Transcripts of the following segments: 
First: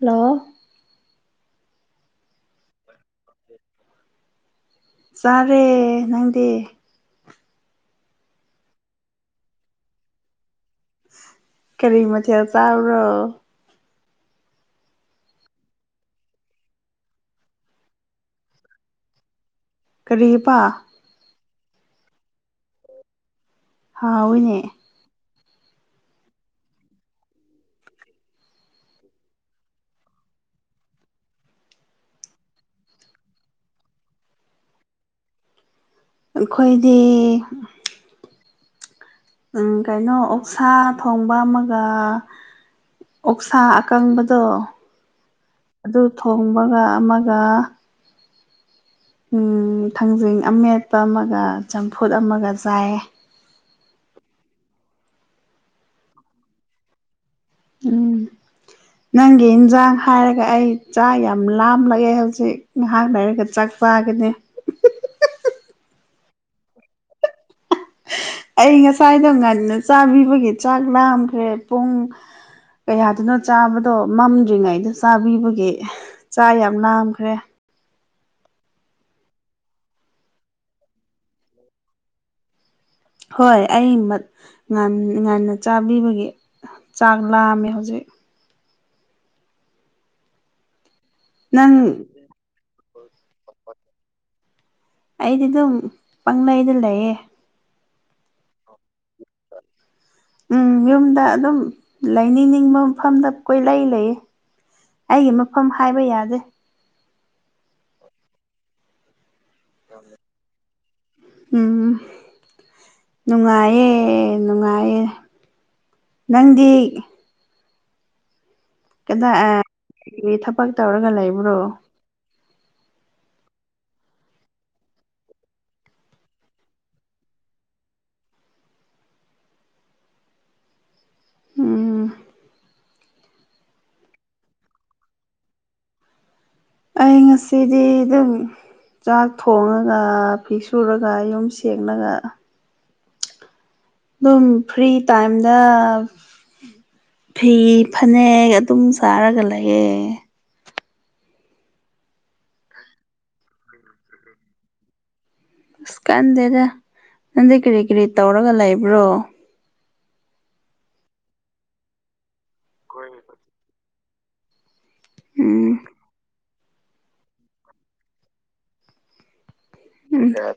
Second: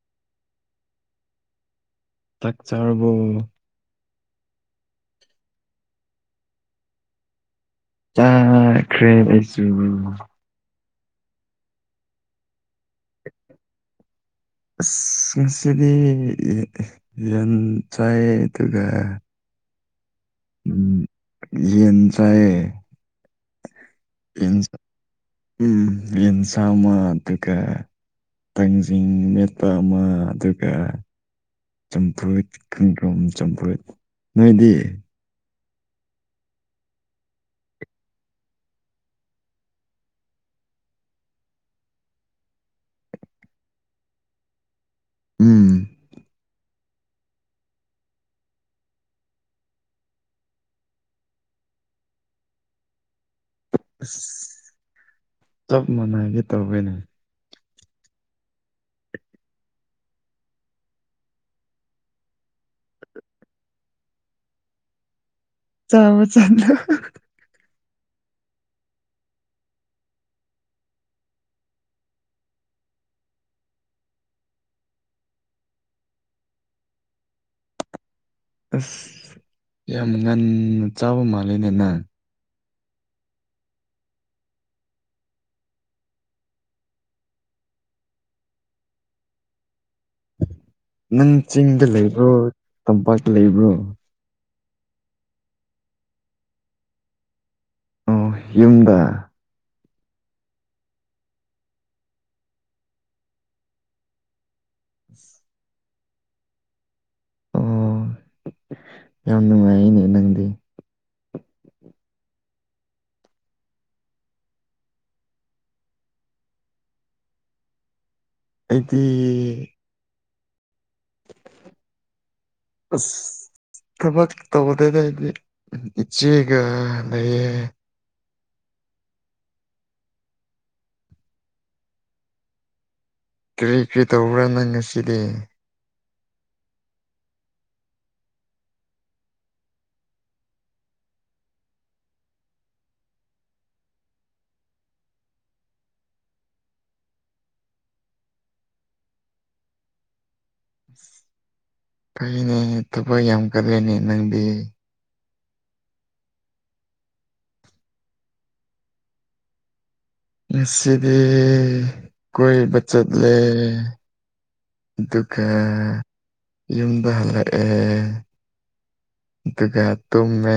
ꯂ ꯇꯥꯛ ꯆꯥꯔꯕꯣ ꯆꯥꯔꯦ ꯅꯪꯗꯤ ꯆꯥꯈ꯭ꯔꯦ ꯑꯩꯁꯨ ꯀꯔꯤ ꯃꯊꯦꯜ ꯆꯥꯔꯣ ꯑꯁ ꯉꯁꯤꯗꯤ ꯌꯦꯟ ꯆꯥꯏ ꯑꯗꯨꯒ ꯀꯔꯤꯄꯥ ꯌꯦ ꯆꯑ ꯍꯥꯎꯥꯎꯅꯦ ꯎꯝ ꯏꯟꯁꯃꯗꯨꯒ ꯇꯥꯡꯖꯤꯡ ꯃꯦꯠꯄ ꯑꯃ ꯑꯗꯨꯒ ꯆꯝꯐ꯭ꯔꯨꯠ ꯀꯀ꯭ꯔꯣꯝ ꯆꯝꯐ꯭ꯔꯨꯠ ꯅꯣꯏꯗꯤ ꯑꯩꯈꯣꯏꯗꯤ ꯎꯝ ꯀꯩꯅꯣ ꯑꯣꯛꯁꯥ ꯊꯣꯡꯕ ꯑꯃꯒ ꯑꯣꯛꯁꯥ ꯑꯀꯥꯡꯕꯗ ꯎꯝ ꯑꯗꯨ ꯊꯣꯡꯕꯒ ꯑꯃꯒ ꯊꯥꯡꯖꯤꯡ ꯑꯃꯦꯠꯄ ꯑꯃꯒ ꯆꯝꯐꯨꯠ ꯑꯃꯒ ꯆꯥꯏ ꯀꯞ ꯃꯅꯥꯏꯒꯦ ꯇꯧꯋꯦꯅꯦ ꯎꯝ ꯅꯪꯒꯤ ꯏꯟꯁꯥꯡ ꯍꯥꯏꯔꯒ ꯑꯩ ꯆꯥꯛ ꯌꯥꯝ ꯂꯥꯝꯂꯑꯦ ꯍꯧꯖꯤꯛ ꯉꯥꯏꯍꯥꯛ ꯂꯩꯔꯒ ꯆꯥꯛ ꯄꯥꯒꯅꯦ ꯆꯂ ꯆꯂ ꯑꯩ ꯉꯁꯥꯏꯗꯣ ꯉꯟꯅ ꯆꯥꯕꯤꯕꯒꯤ ꯆꯥꯛ ꯂꯥꯝꯈ꯭ꯔꯦ ꯄꯨꯡ ꯀꯌꯥꯗꯨꯅꯣ ꯆꯥꯕꯗꯣ ꯃꯝꯗ꯭ꯔꯤꯉꯩꯗ ꯆꯥꯕꯤꯕꯒꯦ ꯆꯥ ꯌꯥꯝ ꯅꯥꯝꯈ꯭ꯔꯦ ꯑꯁ ꯌꯥꯝ ꯉꯟꯅ ꯆꯥꯕ ꯃꯥꯜꯂꯦꯅꯦꯅ ꯍꯣꯏ ꯑꯩ ꯉꯟꯅ ꯆꯥꯕꯤꯕꯒꯤ ꯆꯥꯛ ꯂꯥꯛꯑꯝꯃꯦ ꯍꯧꯖꯤꯛ ꯅꯪ ꯆꯤꯡꯗ ꯂꯩꯕ꯭ꯔꯣ ꯇꯝꯄꯥꯛꯇ ꯂꯩꯕ꯭ꯔꯣ ꯑꯩꯗꯤ ꯑꯗꯨꯝ ꯄꯥꯡꯅꯩꯗ ꯂꯩꯌꯦ ꯌꯨꯝꯗ ꯎꯝ ꯌꯨꯝꯗ ꯑꯗꯨꯝ ꯂꯩꯅꯤꯡꯅꯤꯡꯕ ꯃꯐꯝꯗ ꯀꯣꯏ ꯂꯩ ꯂꯩꯌꯦ ꯑꯩꯒꯤ ꯃꯐꯝ ꯍꯥꯏꯕ ꯌꯥꯗꯦ ꯑꯣ ꯌꯥꯝ ꯅꯨꯡꯉꯥꯏ ꯑꯅꯦ ꯅꯪꯗꯤ ꯎ ꯎꯝ ꯅꯨꯡꯉꯥꯏꯌꯦ ꯅꯨꯡꯉꯥꯏꯌꯦ ꯅꯪꯗꯤ ꯑꯩ ꯀꯗꯥꯏ ꯊꯕꯛ ꯇꯧꯔꯒ ꯂꯩꯕ꯭ꯔꯣ ꯑꯁ ꯊꯕ ꯇꯧꯕꯗꯗꯗꯤ ꯏꯆꯦꯒ ꯂꯩꯦ ꯎꯝ ꯀꯔꯤ ꯀꯔꯤ ꯇꯧꯕ꯭ꯔꯥ ꯅꯪ ꯉꯁꯤꯗꯤ ꯑꯩ ꯉꯁꯤꯗꯤ ꯑꯗꯨꯝ ꯆꯥꯛ ꯊꯣꯡꯉꯒ ꯐꯤꯛ ꯁꯨꯔꯒ ꯌꯨꯝ ꯁꯦꯡꯡꯂꯒ [inaudible] ꯑꯗꯨꯝ ꯐ꯭ꯔꯤ ꯇꯥꯏꯝꯗ ꯐꯤ ꯐꯅꯦꯛ ꯑꯗꯨꯝ ꯆꯥꯔꯒ ꯂꯩꯑ ꯐꯩꯅꯦ ꯊꯕꯛ ꯌꯥꯝ ꯀꯜꯂꯦꯅꯦ ꯅꯪꯗꯤ ꯑꯁ ꯀꯥꯟꯗꯦꯗ ꯅꯪꯗꯤ ꯀꯔꯤ ꯀꯔꯤ ꯇꯧꯔꯒ ꯂꯩꯕ꯭ꯔꯣ ꯁꯤꯗꯤ ꯀꯣꯏ ꯆꯠ ꯂꯩꯦ ꯑꯗꯨꯒꯗꯨꯀ ꯎꯝ ꯌꯨꯝꯗ ꯍꯜꯂꯛꯦ ꯇ ꯎꯝ ꯇꯨꯝ ꯃ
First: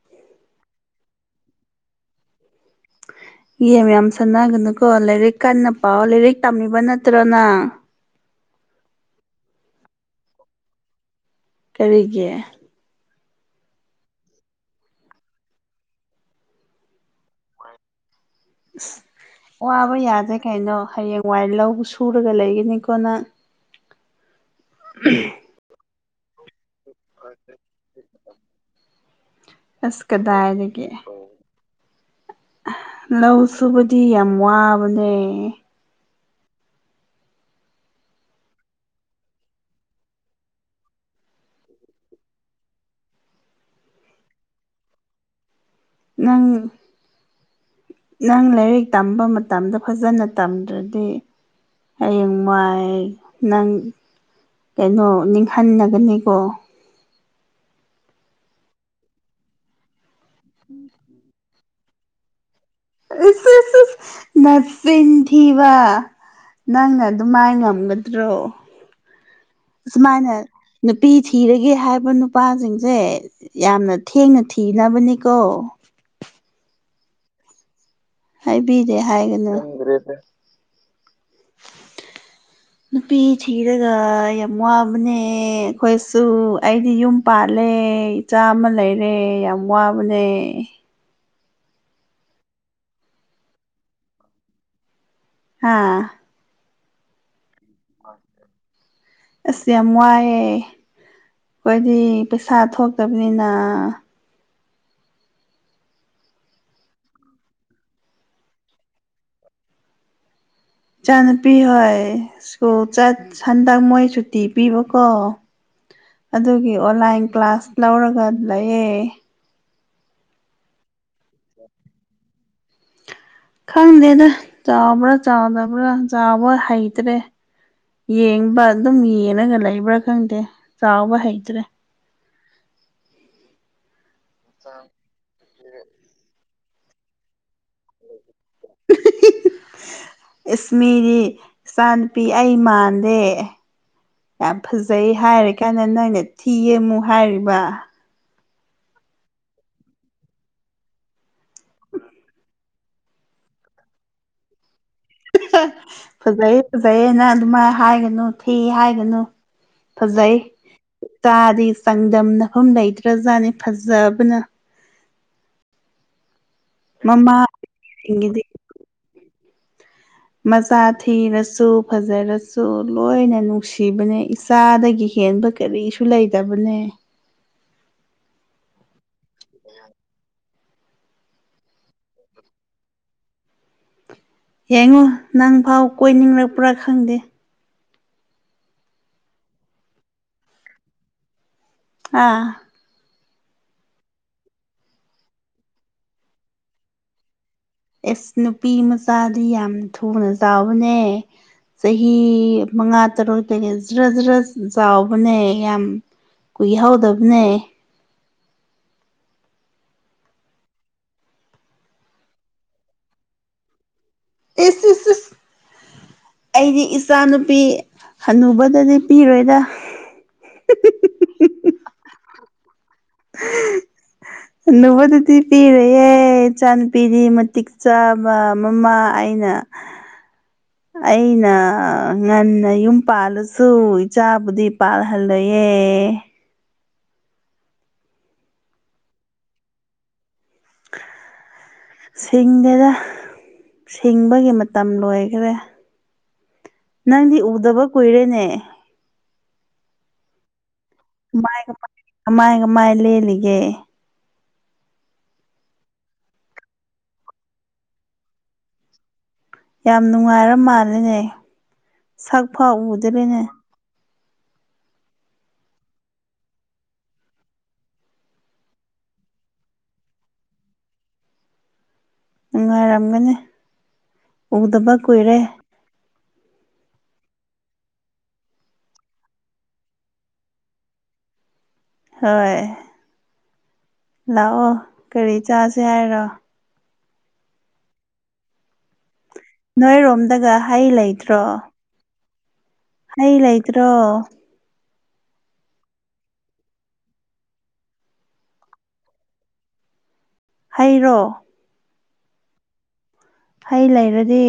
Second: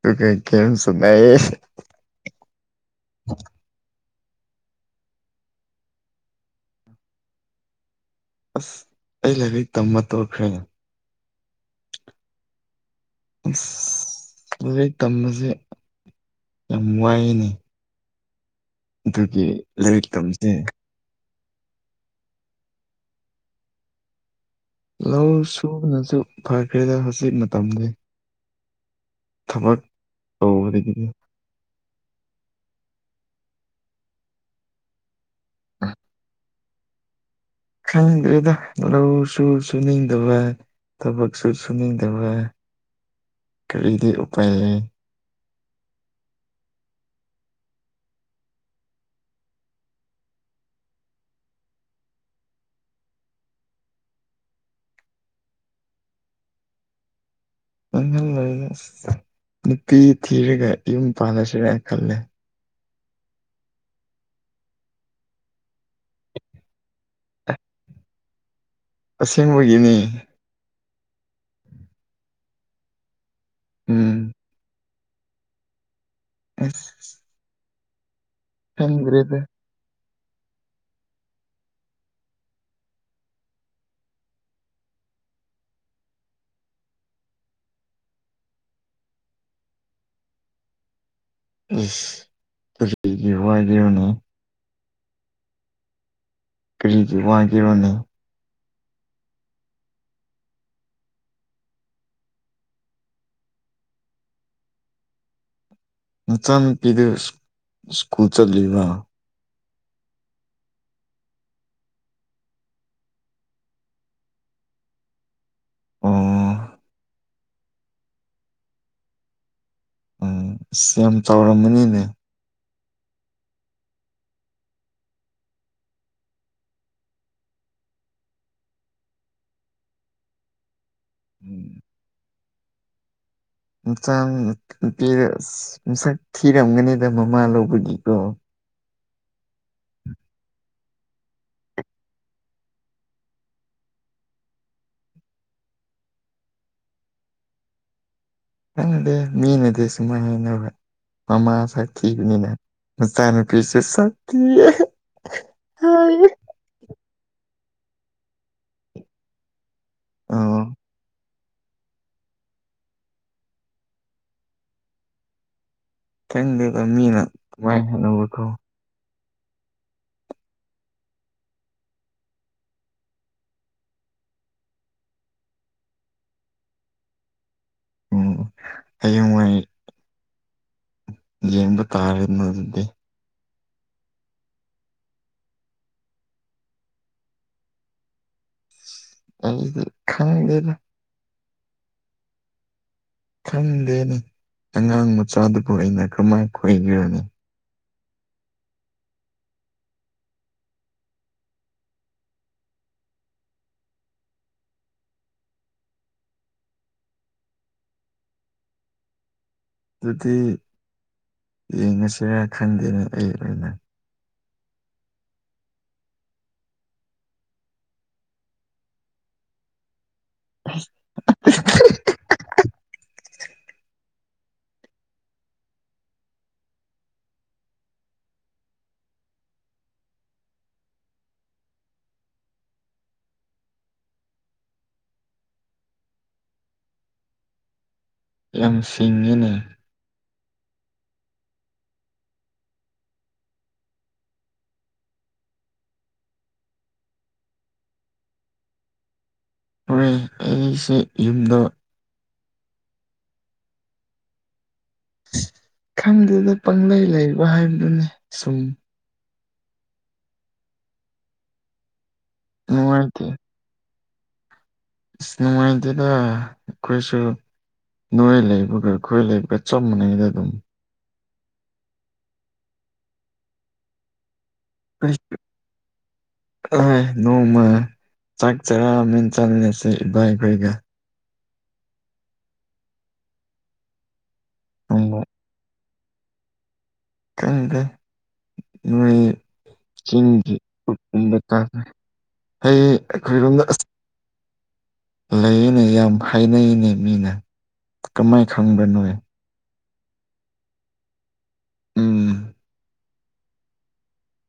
ꯇꯒ ꯀꯦꯁꯨꯃꯦ ꯌꯦ ꯃꯌꯥꯝ ꯁꯟꯅꯥꯒꯅꯨꯀꯣ ꯂꯥꯏꯔꯤꯛ ꯀꯟꯅ ꯄꯥꯎ ꯂꯥꯏꯔꯤꯛ ꯇꯝꯃꯤꯕ ꯅꯠꯇ꯭ꯔ ꯅꯪ ꯑꯁ ꯑꯩ ꯂꯥꯏꯔꯤꯛ ꯇꯝꯕ ꯇꯣꯛꯈ꯭ꯔꯦꯅ‌ꯦ ꯀꯔꯤꯒꯤ ꯑꯁ ꯂꯩꯔꯤꯛ ꯇꯝꯕꯖ‌ꯦ ꯌꯥꯝ ꯋꯥꯏꯅ‌ꯤ ꯋꯥꯕ ꯌꯥꯗꯦ ꯇꯝꯕꯁꯦ ꯀꯩꯅꯣ ꯍꯌꯦꯡ ꯋꯥꯏ ꯂꯧꯕ ꯁꯨꯔꯒ ꯂꯩꯒꯅꯤꯀꯣ ꯅꯪ ꯂꯧ ꯁꯨꯕꯅꯁꯨ ꯐꯈ꯭ꯔꯦꯗ ꯍꯧꯖꯤꯛ ꯃꯇꯝꯗꯤ ꯊꯕꯛ ꯑꯁ ꯀꯗꯥꯏꯗꯒꯤ ꯇꯧꯕꯗꯒꯤꯗꯤ ꯂꯧ ꯁꯨꯕꯗꯤ ꯌꯥꯝ ꯋꯥꯕꯅꯦ ꯑ ꯈꯪꯗꯦꯗ ꯂꯧꯁꯨ ꯁꯨꯅꯤꯡꯗꯕ ꯊꯕꯛꯁꯨ ꯁꯨꯅꯤꯗꯕ ꯀꯔꯤꯗꯤ ꯎꯄꯥꯏꯂꯩ ꯅꯪ ꯅꯪ ꯂꯥꯏꯔꯤꯛ ꯇꯝꯕ ꯃꯇꯝꯗ ꯐꯖꯅ ꯇꯝꯗ꯭ꯔꯗꯤ ꯍꯌꯦꯡ ꯋꯥꯏ ꯅꯪ ꯀꯩꯅꯣ ꯅꯤꯡꯍꯟꯅꯒꯅꯤꯀꯣ ꯅꯤꯡꯍꯜ ꯂꫭꯏꯗ ꯑꯁ ꯅꯨꯄꯤ ꯊꯤꯔꯒ ꯌꯨꯝ ꯄꯥꯟꯜꯂꯁ ꯖꯤꫪꯥꯏꯅꯜꯂꯦ ꯑꯁ ꯑꯁ ꯑꯁ ꯅꯆꯤꯟ ꯊꯤꯕ ꯅꯪꯅ ꯑꯗꯨꯃꯥꯏ ꯉꯝꯒꯗ꯭ꯔꯣ ꯑꯁꯦꯡꯕꯒꯤꯅꯤ ꯁꯨꯃꯥꯏꯅ ꯅꯨꯄꯤ ꯊꯤꯔꯒꯦ ꯍꯥꯏꯕ ꯅꯨꯄꯥꯁꯤꯡꯁꯦ ꯌꯥꯝꯅ ꯎꯝ ꯊꯦꯡꯅ ꯊꯤꯅꯕꯅꯤ ꯀꯣ ꯑꯁ ꯍꯥꯏꯕꯤꯗ‌ꯦ ꯈꯪꯗ꯭ꯔꯦꯗ ꯍꯥꯏꯒꯅꯨ ꯈꯪꯗꫪ‌ꯦꯗ [inaudible] ꯅꯨꯄꯤ ꯊꯤꯔꯒ ꯌꯥꯝ ꯋꯥꯕꯅꯦ ꯑꯩꯈꯣꯏꯁꯨ ꯑꯩꯗꯤ ꯌꯨꯝ ꯄꯥꯜꯂꯦ ꯑ‌ꯦ ꯏꯆꯥ ꯑꯃ ꯂꯩꯔꯦ ꯌꯥꯝ ꯋꯥꯕꯅꯦ ꯀꫪꯤꯒꯤ ꯋꯥꯏꫪꯤꯕꯅꫭ ꯍ ꯀꯔꯤꯒꯤ ꯋꯥꯏꯒꯤꯕꯅꫭ ꯑꯁ ꯌꯥꯝ ꯋꯥꯥꯏꯌꯦ ꯑꯩꯈꫭꯗꯤ ꯄꯩꯁꯥ ꯊꯣꯛꯇꯕꯅꯤꯅ ꯅꯆꯥꯅꯨꯄꯤꯗꯨ ꯁ꯭ꯀꯨꯜ ꯆꯠꯂꯤꯕꫭ ꯏꯆꯥ ꯅꯨꯄꯤ ꯍꯣꯏ ꯁ꯭ꯀꯨꯜ ꯆꯠ ꯁꯟꯗꯛ ꯃꯣꯏ ꯁꯨꯇꯤ ꯄꯤꯕꯀꯣ ꯑꯗꯨꯒꯤ ꯑꯣ ꯑꯣꯟꯂꯥꯏꯟ ꯀ꯭ꯂꯥꯁ ꯂꯧꯔꯒ ꯂꯩꯌ‌ꯦ ꯎꯝ ꯑꯁ ꯌꯥꯝ ꯆꯥꯎꯔꯝꯃꯅꯤꯅꯦ ꯈꯪꯗꯦꯗ ꯆꯥꯎꯕꫪ ꯆꯥꯎꯗꯕ꯭ꯔꯥ ꯆꯥꯎꯕ ꯍꯩꯇ꯭ꯔꯦ ꯌꯦꯡꯕ ꯑꯗꯨꯝ ꯌꯦꯡꯉꯒ ꯂꯩꯕ꯭ꯔꯥ ꯈꯪꯗꯦ ꯆꯥꯎꯕ ꯍꯩꯇ꯭ꯔꯦ ꯆꯥꯡ ꯄꯤꯔꯁ ꯃꯁꯛ ꯊꯤꯔꯝꯒꯅꯤꯗ ꯃꯃꯥ ꯂꯧꯕꯒꯤꯀꯣ [inaudible] ꯏꯁꯃꯤꯗꯤ ꯏꯆꯥ ꯅꯨꯨꯄꯤ ꯑꯩ ꯃꯥꯟꯗꯦ ꯌꯥꯝ ꯐꯖꯩ ꯍꯥꯏꯔꯤ ꯀꯥꯟꯗ ꯅꯣꯏꯅ ꯊꯤꯌ‌ꯦ ꯃꯨꯛ ꯍꯥꯏꯔꯤꯕ ꯅꯪꯅꯗꯤ ꯃꯤꯅꯗꯤ ꯁꯨꯃꯥꯏꯅ ꯍꯥꯏꯅꯕ ꯃꯃꯥ ꯁꯛꯊꯤꯕꯅꯤꯅ ꯃꯆꯥꯅꯨꯄꯤꯁꯨ ꯁꯛꯗꯤꯌ‌ꯦ ꯐꯖꯩꯌꯦ ꯐꯖꯩꯌꯦ ꯅꯪ ꯑꯗꯨꯃꯥꯏ ꯍꯥꯏꯒꯅꯨ ꯊꯤ ꯍꯥꯏꯒꯅꯨ ꯐꯖꯥꯏ ꯑꯣ ꯏꯆꯥꯗꯤ ꯆꯥꯡꯗꯝꯅꯐꯝ ꯂꯩꯇ꯭ꯔꯖꯥꯠꯅꯤ ꯐꯖꯕꯅ ꯈꯪꯗꯦꯗ ꯃꯤꯅ ꯑꯗꯨꯃꯥꯏ ꯍꯥꯏꯅꯕꯗꯣ ꯃꯃꯥꯁꯤꯡꯒꯤꯗꯤ ꯃꯆꯥ ꯊꯤꯔꯁꯨ ꯐꯖꯔꯁꯨ ꯂꯣꯏꯅ ꯅꯨꯡꯁꯤꯕꯅꯦ ꯏꯆꯥꯗꯒꯤ ꯍ‌ꯦꯟꯕ ꯀꯔꯤꯁꯨ ꯂꯩꯇꯕꯅꯦ ꯎꯝ ꯍꯌꯦꯡ ꯋꯥꯥꯏ ꯌꯦꯡꯕ ꯇꯥꯔꯦꯗꯅ ꯑꯗꯨꯗꯤ ꯌꯥꯡꯉꯣ ꯅꯪ ꯐꯥꯎ ꯀꯣꯏꯅꯤꯡꯔꯛꯄ꯭ꯔꯥ ꯈꯪꯗꯦ ꯑꯩꯗꯤ ꯈꯪꯗꯦꯗ ꯑꯥ ꯈꯪꯗꯦꯅꯦ ꯑꯉꯥꯡ ꯃꯆꯥꯗꯨꯕꯨ ꯑꯩꯅ ꯀ꯭ꯔꯃꯥꯏ ꯀꯣꯏꯒꯦꯔꯥꯅꯤ ꯑꯦꯁ ꯅꯨꯄꯤ ꯃꯆꯥꯗꯤ ꯌꯥꯝ ꯊꯨꯅ ꯆꯥꯎꯕꯅꯦ ꯆꯍꯤ ꯃꯉꯥ ꯇꯔꯨꯛꯇꯒꯤ ꯖ꯭ꯔ ꯖ꯭ꯔ ꯆꯥꯎꯕꯅꯦ ꯌꯥꯝ ꯀꯨꯏ ꯍꯧꯗꯕꯅꯦ ꯑꯗꯨꯗꯤ ꯌꯦꯡꯉꯁꯤꯔꯥ ꯈꯟꯗꯦꯅꯦ ꯑꯩ ꯑꯣꯏꯅ ꯏꯁ ꯏꯁ ꯁꯤꯁ ꯑꯩꯗꯤ ꯏꯆꯥ ꯅꯨꯨꯄꯤ ꯍꯟꯅꯨꯕꯗꯗꯤ ꯄꯤꯔꯣꯏꯗꯥ ꯍꯨꯍꯨꯍꯨ [inaudible] ꯍꯅꯨꯕꯗꯗꯤ ꯄꯤꯔꯦꯌꯦ ꯏꯆꯥ ꯅꯨꯨꯄꯤꯗꯤ ꯃꯇꯤꯛ ꯆꯥꯕ ꯃꯃꯥ ꯑꯩꯅ [inaudible] ꯑꯩꯅ ꯉꯟꯅ ꯌꯨꯝ ꯄꯥꯜꯂꯁꯨ ꯏꯆꯥꯕꯨꯗꯤ ꯄꯥꯜꯍꯜꯂꯣꯏꯌꯦ ꯑꯦ ꯌꯥꯝ ꯁꯤꯡꯉꯤꯅꯦ [inaudible] ꯁꯤꯡꯗꯦꯗ ꯁꯤꯡꯕꯒꯤ ꯃꯇꯝ ꯂꯣꯏꯈ꯭ꯔꯦ ꯅꯪꯗꯤ ꯎꯗꯕ ꯀꯨꯏꯔꯦꯅꯦ ꯍꯣꯏ ꯑꯩꯁꯦ ꯌꯨꯝꯗ ꯀꯃꯥꯏ ꯀꯃꯥꯏ ꯀꯃꯥꯏ ꯀꯃꯥꯏ ꯂꯦꯜꯂꯤꯒꯦ ꯈꯪꯗꯗ ꯄꯪꯂꯩ ꯂꯩꯕ ꯍꯥꯏꯕꯗꯨꯅꯤ ꯁꯨꯝ ꯌꯥꯝ ꯅꯨꯡꯉꯥꯏꯔ ꯃꯥꯜꯂꯦꯅꯦ ꯁꯛꯐꯥꯎ ꯎꯗꯔꯦꯅꯦ ꯏꯁ ꯅꯨꯡꯉꯥꯏꯇꯦꯗ ꯈꯣꯏꯁꯨ ꯅꯣꯏ ꯂꯩꯕꯒ ꯑꯩꯈꯣꯏ ꯂꯩꯕꯒ ꯆꯞ ꯃꯥꯟꯅꯩꯗ ꯑꯗꯨꯝ ꯅꯨꯡꯉꯥꯏꯔꯝꯒꯅꯤ ꯎꯗꯕ ꯀꯨꯏꯔꯦ ꯑꯣꯏ ꯅꯣꯡꯃ ꯆꯥꯛ ꯆꯔꯥ ꯃꯦꯟ ꯆꯥꯃꯤꯟꯅꯁꯦ ꯏꯕꯥꯏ ꯈꯣꯏꯒ ꯍꯣꯏ ꯂꯥꯛꯑꯣ ꯅꯣꯡꯃ ꯀꯔꯤ ꯆꯥꯁꯦ ꯍꯥꯏꯔꯣ ꯈꯪꯗꯦ ꯅꯣꯏ ꯆꯤꯡꯒꯤ ꯅꯣꯏꯔꯣꯝꯗꯒ ꯍꯩ ꯎ ꯂꯩꯇ꯭ꯔꯣ [unintelligible] ꯆꯥꯛꯇꯣ ꯑꯩ ꯍꯩ ꯑꯩꯈꯣꯏꯔꯣꯝꯗ ꯑꯁ ꯂꯩꯇ꯭ꯔꯣ ꯂꯩꯔꯦꯅꯦ ꯌꯥꯝ ꯍꯥꯏꯅꯩꯅꯦ ꯃꯤꯅ ꯀꯃꯥꯏ ꯈꯪꯕ꯭ꯔꯥ ꯅꯣꯏ ꯍꯩꯔꯣ ꯎꯝ ꯍꯩ ꯂꯩꯔꯗꯤ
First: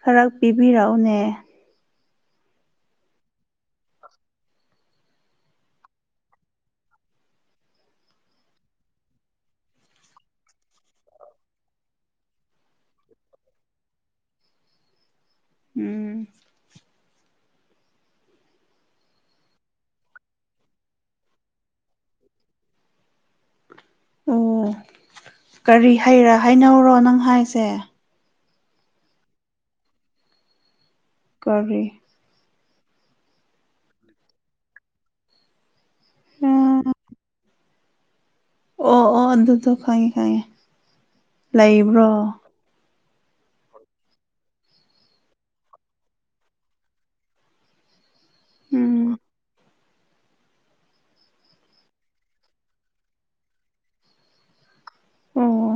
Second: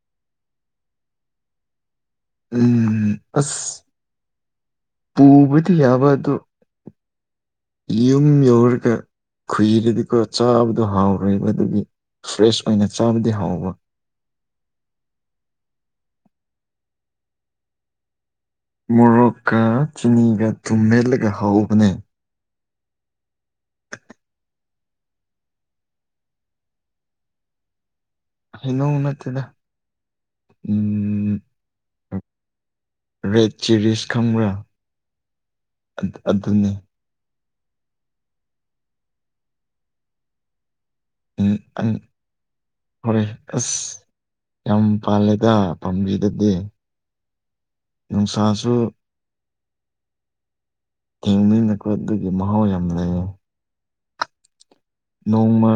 ꯈꯔ ꯄꯤꯕꯤꯔꯛꯎꯅꯦ ꯎꯝ ꯑꯁ ꯄꯨꯕꯗꯤ ꯌꯥꯕ ꯑꯗꯨ ꯌꯨꯝ ꯌꯧꯔꯒ ꯈꯨꯏꯔꯗꯤꯀꯣ ꯆꯥꯕꯗꯣ ꯍꯥꯎꯔꯣꯏꯕ ꯑꯗꯨꯒꯤ ꯐ꯭ꯔꯦꯁ ꯑꯣꯏꯅ ꯆꯥꯕꯗꯤ ꯍꯥꯎꯕ ꯎꯝ ꯃꯣꯔꯣꯛꯀ ꯆꯤꯅꯤꯒ ꯊꯨꯝ ꯃꯦꯠꯂꯒ ꯍꯥꯎꯕꯅꯦ ꯑꯣ ꯀꯔꯤ ꯍꯩꯔꯥ ꯍꯥꯏꯅꯧꯔꯣ ꯅꯪ ꯍꯥꯏꯁꯦ ꯍꯩꯅꯧ ꯅꯠꯇꯦꯗ ꯎꯝ ꯀꯔꯤ ꯔꯦꯠ ꯆꯤꯔꯤꯁ ꯈꯪꯕ꯭ꯔꯥ ꯑꯗ ꯑꯗꯨꯅꯦ ꯑꯣ ꯑꯣ ꯑꯗꯨꯗꯣ ꯈꯪꯉꯦ ꯈꯪꯉꯦ ꯂꯩꯕ꯭ꯔꯣ ꯍꯣꯔꯦ ꯑꯁ ꯌꯥꯝ ꯄꯥꯜꯂꯦꯗ ꯄꯥꯝꯕꯤꯗꯗꯤ ꯅꯨꯡꯁꯥꯁꯨ ꯎꯝ ꯊꯦꯡꯃꯤꯅ ꯑꯗꯨꯒꯤ ꯃꯍꯥꯎ ꯌꯥꯝꯅ ꯂꯩꯌꯦ ꯑꯣ ꯅꯣꯡꯃ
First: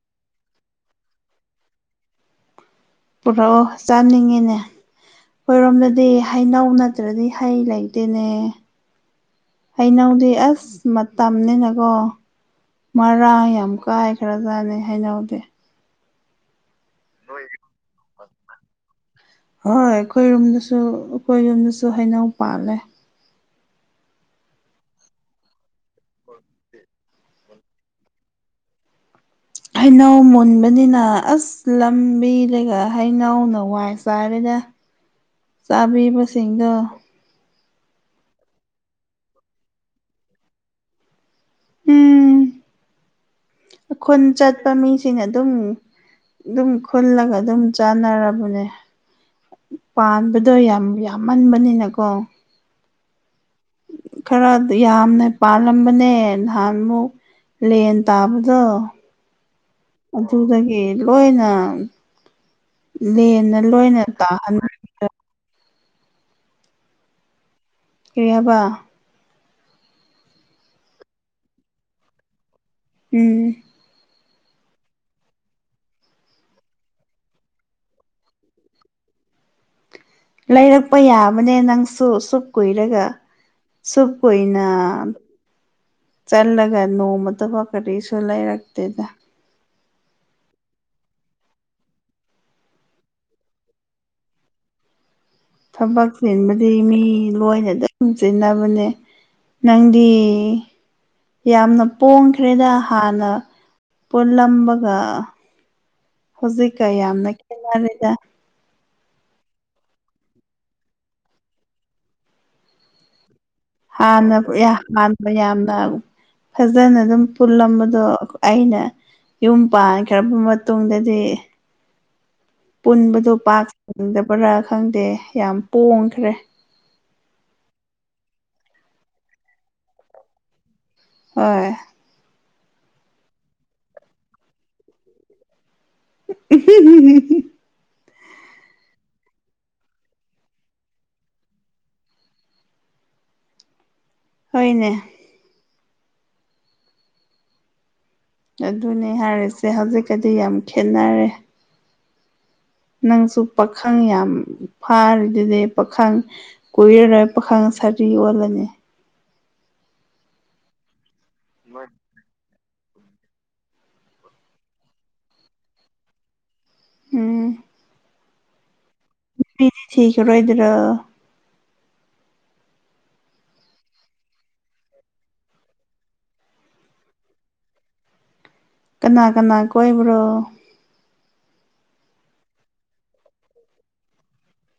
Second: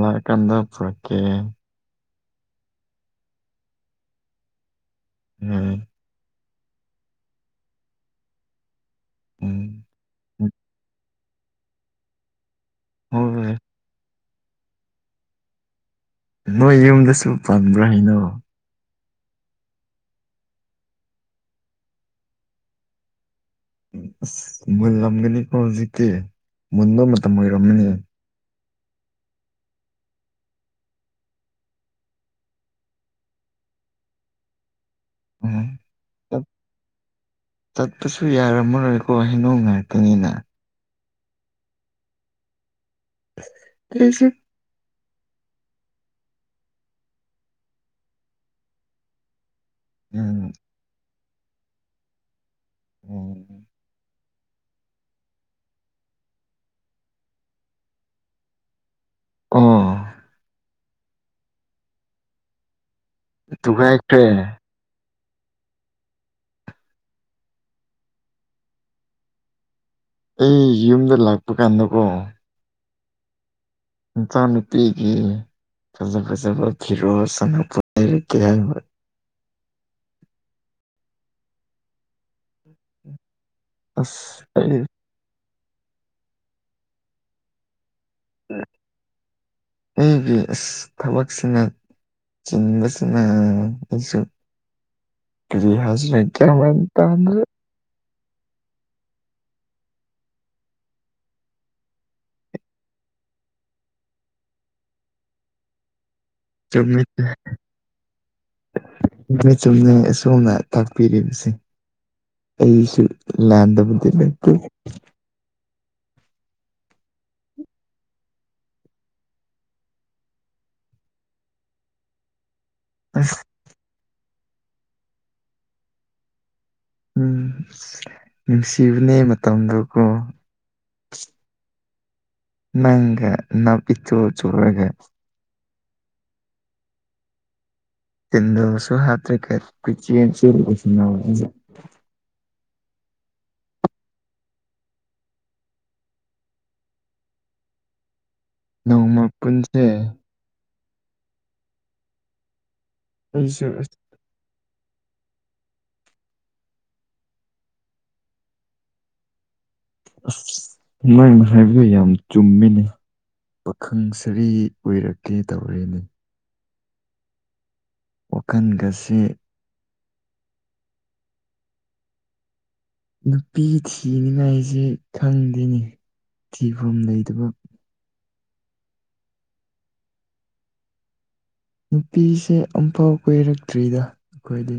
ꯂꯥꯛꯀꯥꯟꯗ ꯄꯨꯔꯛꯀꯦ ꯄꯨꯔꯛꯑꯣ ꯆꯥꯅꯤꯡꯉꯤꯅꯦ ꯍꯣꯏ ꯑꯩꯣꯏꯔꯣꯝꯗꯗꯤ ꯍꯩꯅꯧ ꯅꯠꯇ꯭ꯔꯗꯤ ꯍꯩ ꯂꯩꯇꯦꯅꯦ ꯎꯝ ꯍꯩꯅꯧꯗꯤ ꯑꯁ ꯃꯇꯝꯅꯤꯅꯤꯅꯀꯣ ꯍꯣꯏ ꯃꯔꯥꯡ ꯍꯣꯏ ꯌꯥꯝ ꯀꯥꯏꯈ꯭ꯔꯖꯥꯠꯅ ꯍꯥꯏꯅꯧꯗꯦ ꯅꯣꯏ ꯌꯨꯝꯗꯁꯨ ꯄꯕ꯭ꯔꯥ ꯍꯥꯏꯩꯅꯣ ꯍꯣꯏ ꯑꯩꯈꯣꯏꯔꯣꯝꯗꯁꯨ ꯑꯩꯈꯣꯏꯔꯣꯝꯗꯁꯨ ꯍꯩꯅꯧ ꯄꯥꯜꯂꯦ ꯑꯁ ꯃꯨꯜꯂꯝꯒꯅꯤꯀꯣ ꯍꯧꯖꯤꯛꯇꯤ ꯃꯨꯟꯕ ꯃꯇꯝ ꯑꯣꯏꯔꯝꯒꯅꯤ ꯍꯩꯅꯧ ꯃꯨꯟꯕꯅꯤꯅ ꯑꯁ ꯂꯝꯕꯤꯔꯒ ꯍꯩꯅꯧꯅ ꯋꯥꯏ ꯆꯥꯏꯔꯗ ꯎꯝ ꯆꯠ ꯆꯥꯕꯤꯕꯁꯤꯡꯒ ꯆꯠꯄꯁꯨ ꯌꯥꯔꯝꯃꯔꯣꯏꯀꯣ ꯍꯩꯅꯧ ꯉꯥꯛꯇꯅꯤꯅ ꯎꯝ ꯑꯩ ꯈꯨꯟ ꯑꯩꯁꯨ ꯆꯠꯄ ꯃꯤ ꯁꯤꯅ ꯑꯗꯨꯝ ꯑꯗꯨꯝ ꯈꯨꯜꯂꯒ ꯑꯗꯨꯝ ꯆꯥꯟꯅꯔꯕꯅꯦ ꯎꯝ ꯄꯥꯟꯕꯗꯣ ꯌꯥꯝ ꯌꯥꯝꯃꯟꯕꯅꯤꯅꯀꯣ ꯎꯝ ꯈꯔ ꯌꯥꯝꯅ ꯄꯥꯜꯂꯝꯕꯅꯦ ꯅꯍꯥꯟꯃꯨꯛ ꯂꯦꯟ ꯇꯥꯕꯗꯣ ꯑꯣ ꯑꯗꯨꯗꯒꯤ ꯂꯣꯏꯅ ꯂꯦꯟꯅ ꯂꯣꯏꯅ ꯊꯨꯒꯥꯏꯈ꯭ꯔꯦ ꯇꯥꯍꯟꯅꯤꯡ ꯀꯔꯤꯍꯕ ꯑꯩ ꯌꯨꯝꯗ ꯂꯥꯛꯄ ꯀꯥꯟꯗꯀꯣ ꯎꯝ ꯏꯟꯁꯥ ꯅꯨꯄꯤꯤꯒꯤ ꯐꯖ ꯐꯖꯕ ꯐꯔꯣ ꯁꯅꯔ ꯀ ꯂꯩꯔꯛꯄ ꯌꯥꯕꯅꯦ ꯅꯪꯁꯨ ꯁꯨꯞ ꯀꯨꯏꯔꯒ ꯁꯕ ꯑꯁ ꯀꯣꯏꯅ ꯑꯩ ꯆꯜꯂꯒ ꯅꯣꯡꯃꯠꯇꯐ ꯀ ꯁꯨ ꯂꯩꯔꯛꯇꯦꯗ ꯑꯩꯒꯤ ꯑꯁ ꯊꯕꯛꯁꯤꯅ ꯆꯤꯟꯕꯁꯤꯅꯥ ꯊꯕꯛ ꯆꯦꯟꯕꯗꯤ ꯃꯤ ꯂꯣꯏꯅꯗ ꯆ ꯆꯦꯟꯅꯅꯕꯅꯦ ꯅꯪꯗꯤ ꯌꯥꯝꯅ ꯄꯣꯡꯈ꯭ꯔꯦꯗ ꯍꯥꯟꯅ ꯄꯨꯜꯂꯝꯕꯒ ꯍꯧꯖꯤꯛꯀ ꯌꯥꯝꯅ ꯈꯦꯅꯔꯦꯗ ꯆꯨꯝꯅ ꯁꯣꯝꯅ ꯇꯥꯛꯄꯤꯔꯤꯕꯁꯦ ꯑꯩꯁꯨ ꯂꯥꯟꯗꯕꯗꯤ ꯍꯥꯟꯅ ꯂꯩꯇꯦ ꯍꯥꯟꯕ ꯌꯥꯝꯅ ꯐꯖꯅ ꯑꯗꯨꯝ ꯄꯨꯜꯂꯝꯕꯗꯣ ꯑꯩꯅ ꯌꯨꯝ ꯄꯥꯟꯈ꯭ꯔꯕ ꯃꯇꯨꯡꯗꯗꯤ [inaudible] ꯄꯨꯟꯕꯗꯣ ꯑꯁ ꯄꯥꯛ ꯆꯪꯗꯕ꯭ꯔꯥ ꯈꯪꯗꯦ ꯌꯥꯝ ꯄꯣꯡꯈ꯭ꯔꯦ ꯎꯝ ꯅꯨꯡꯁꯤꯕꯅꯦ ꯃꯇꯝꯗꯀꯣ ꯍꯣꯏ ꯅꯪꯒ ꯅꯥꯞ ꯏꯆꯣ ꯆꯣꯔꯒꯥ [unintelligible] ꯆ ꯁꯨꯍꯇ ꯀ [inaudible] ꯍꯣꯏꯅꯦ ꯑꯗꯨꯅꯦ ꯅꯣꯡꯃ ꯍꯥꯏꯔꯤꯁꯦ ꯄꯨꯟꯁꯦ ꯍꯧꯖꯤꯛꯀꯗꯤ ꯌꯥꯝ ꯈꯦꯅꯔꯦ ꯅꯪꯁꯨ ꯑꯩꯁꯨ ꯑꯁ ꯄꯥꯈꯪ ꯌꯥꯝ ꯐꯥꯔꯤꯗꯨꯗꯤ ꯄꯥꯈꯪ ꯀꯣꯏꯏꯔꯔꯣꯏ ꯄꯥꯈꯪ ꯁꯥꯔꯤ ꯑꯣꯜꯂꯅꯤ ꯑꯁ ꯅꯪ ꯍꯥꯏꯕ ꯌꯥꯝ ꯆꯨꯝꯃꯤꯅꯦ ꯄꯥꯈꯪ ꯁꯔꯤ ꯑꯣꯏꯔꯛꯀꯦ ꯇꯧꯔꯤꯅꯦ ꯎꯝ ꯋꯥꯈꯟꯒꯁꯤ ꯊꯤꯈꯤꯔꯣꯏꯗꯔꯥ ꯅꯨꯄꯤ ꯊꯤꯅꯤꯉꯥꯏꯁꯦ ꯈꯪꯗꯦꯅꯤ ꯊꯤꯐꯝ ꯂꯩꯇꯕ ꯀꯅꯥ ꯀꯅꯥ ꯀꯣꯏꯕ꯭ꯔꯣ ꯅꯨꯄꯤꯁꯦ ꯑꯃꯨꯐꯥꯎ ꯀꯣꯏꯔꯛꯇ꯭ꯔꯤꯗ ꯑꯩꯈꯣꯏꯗꯤ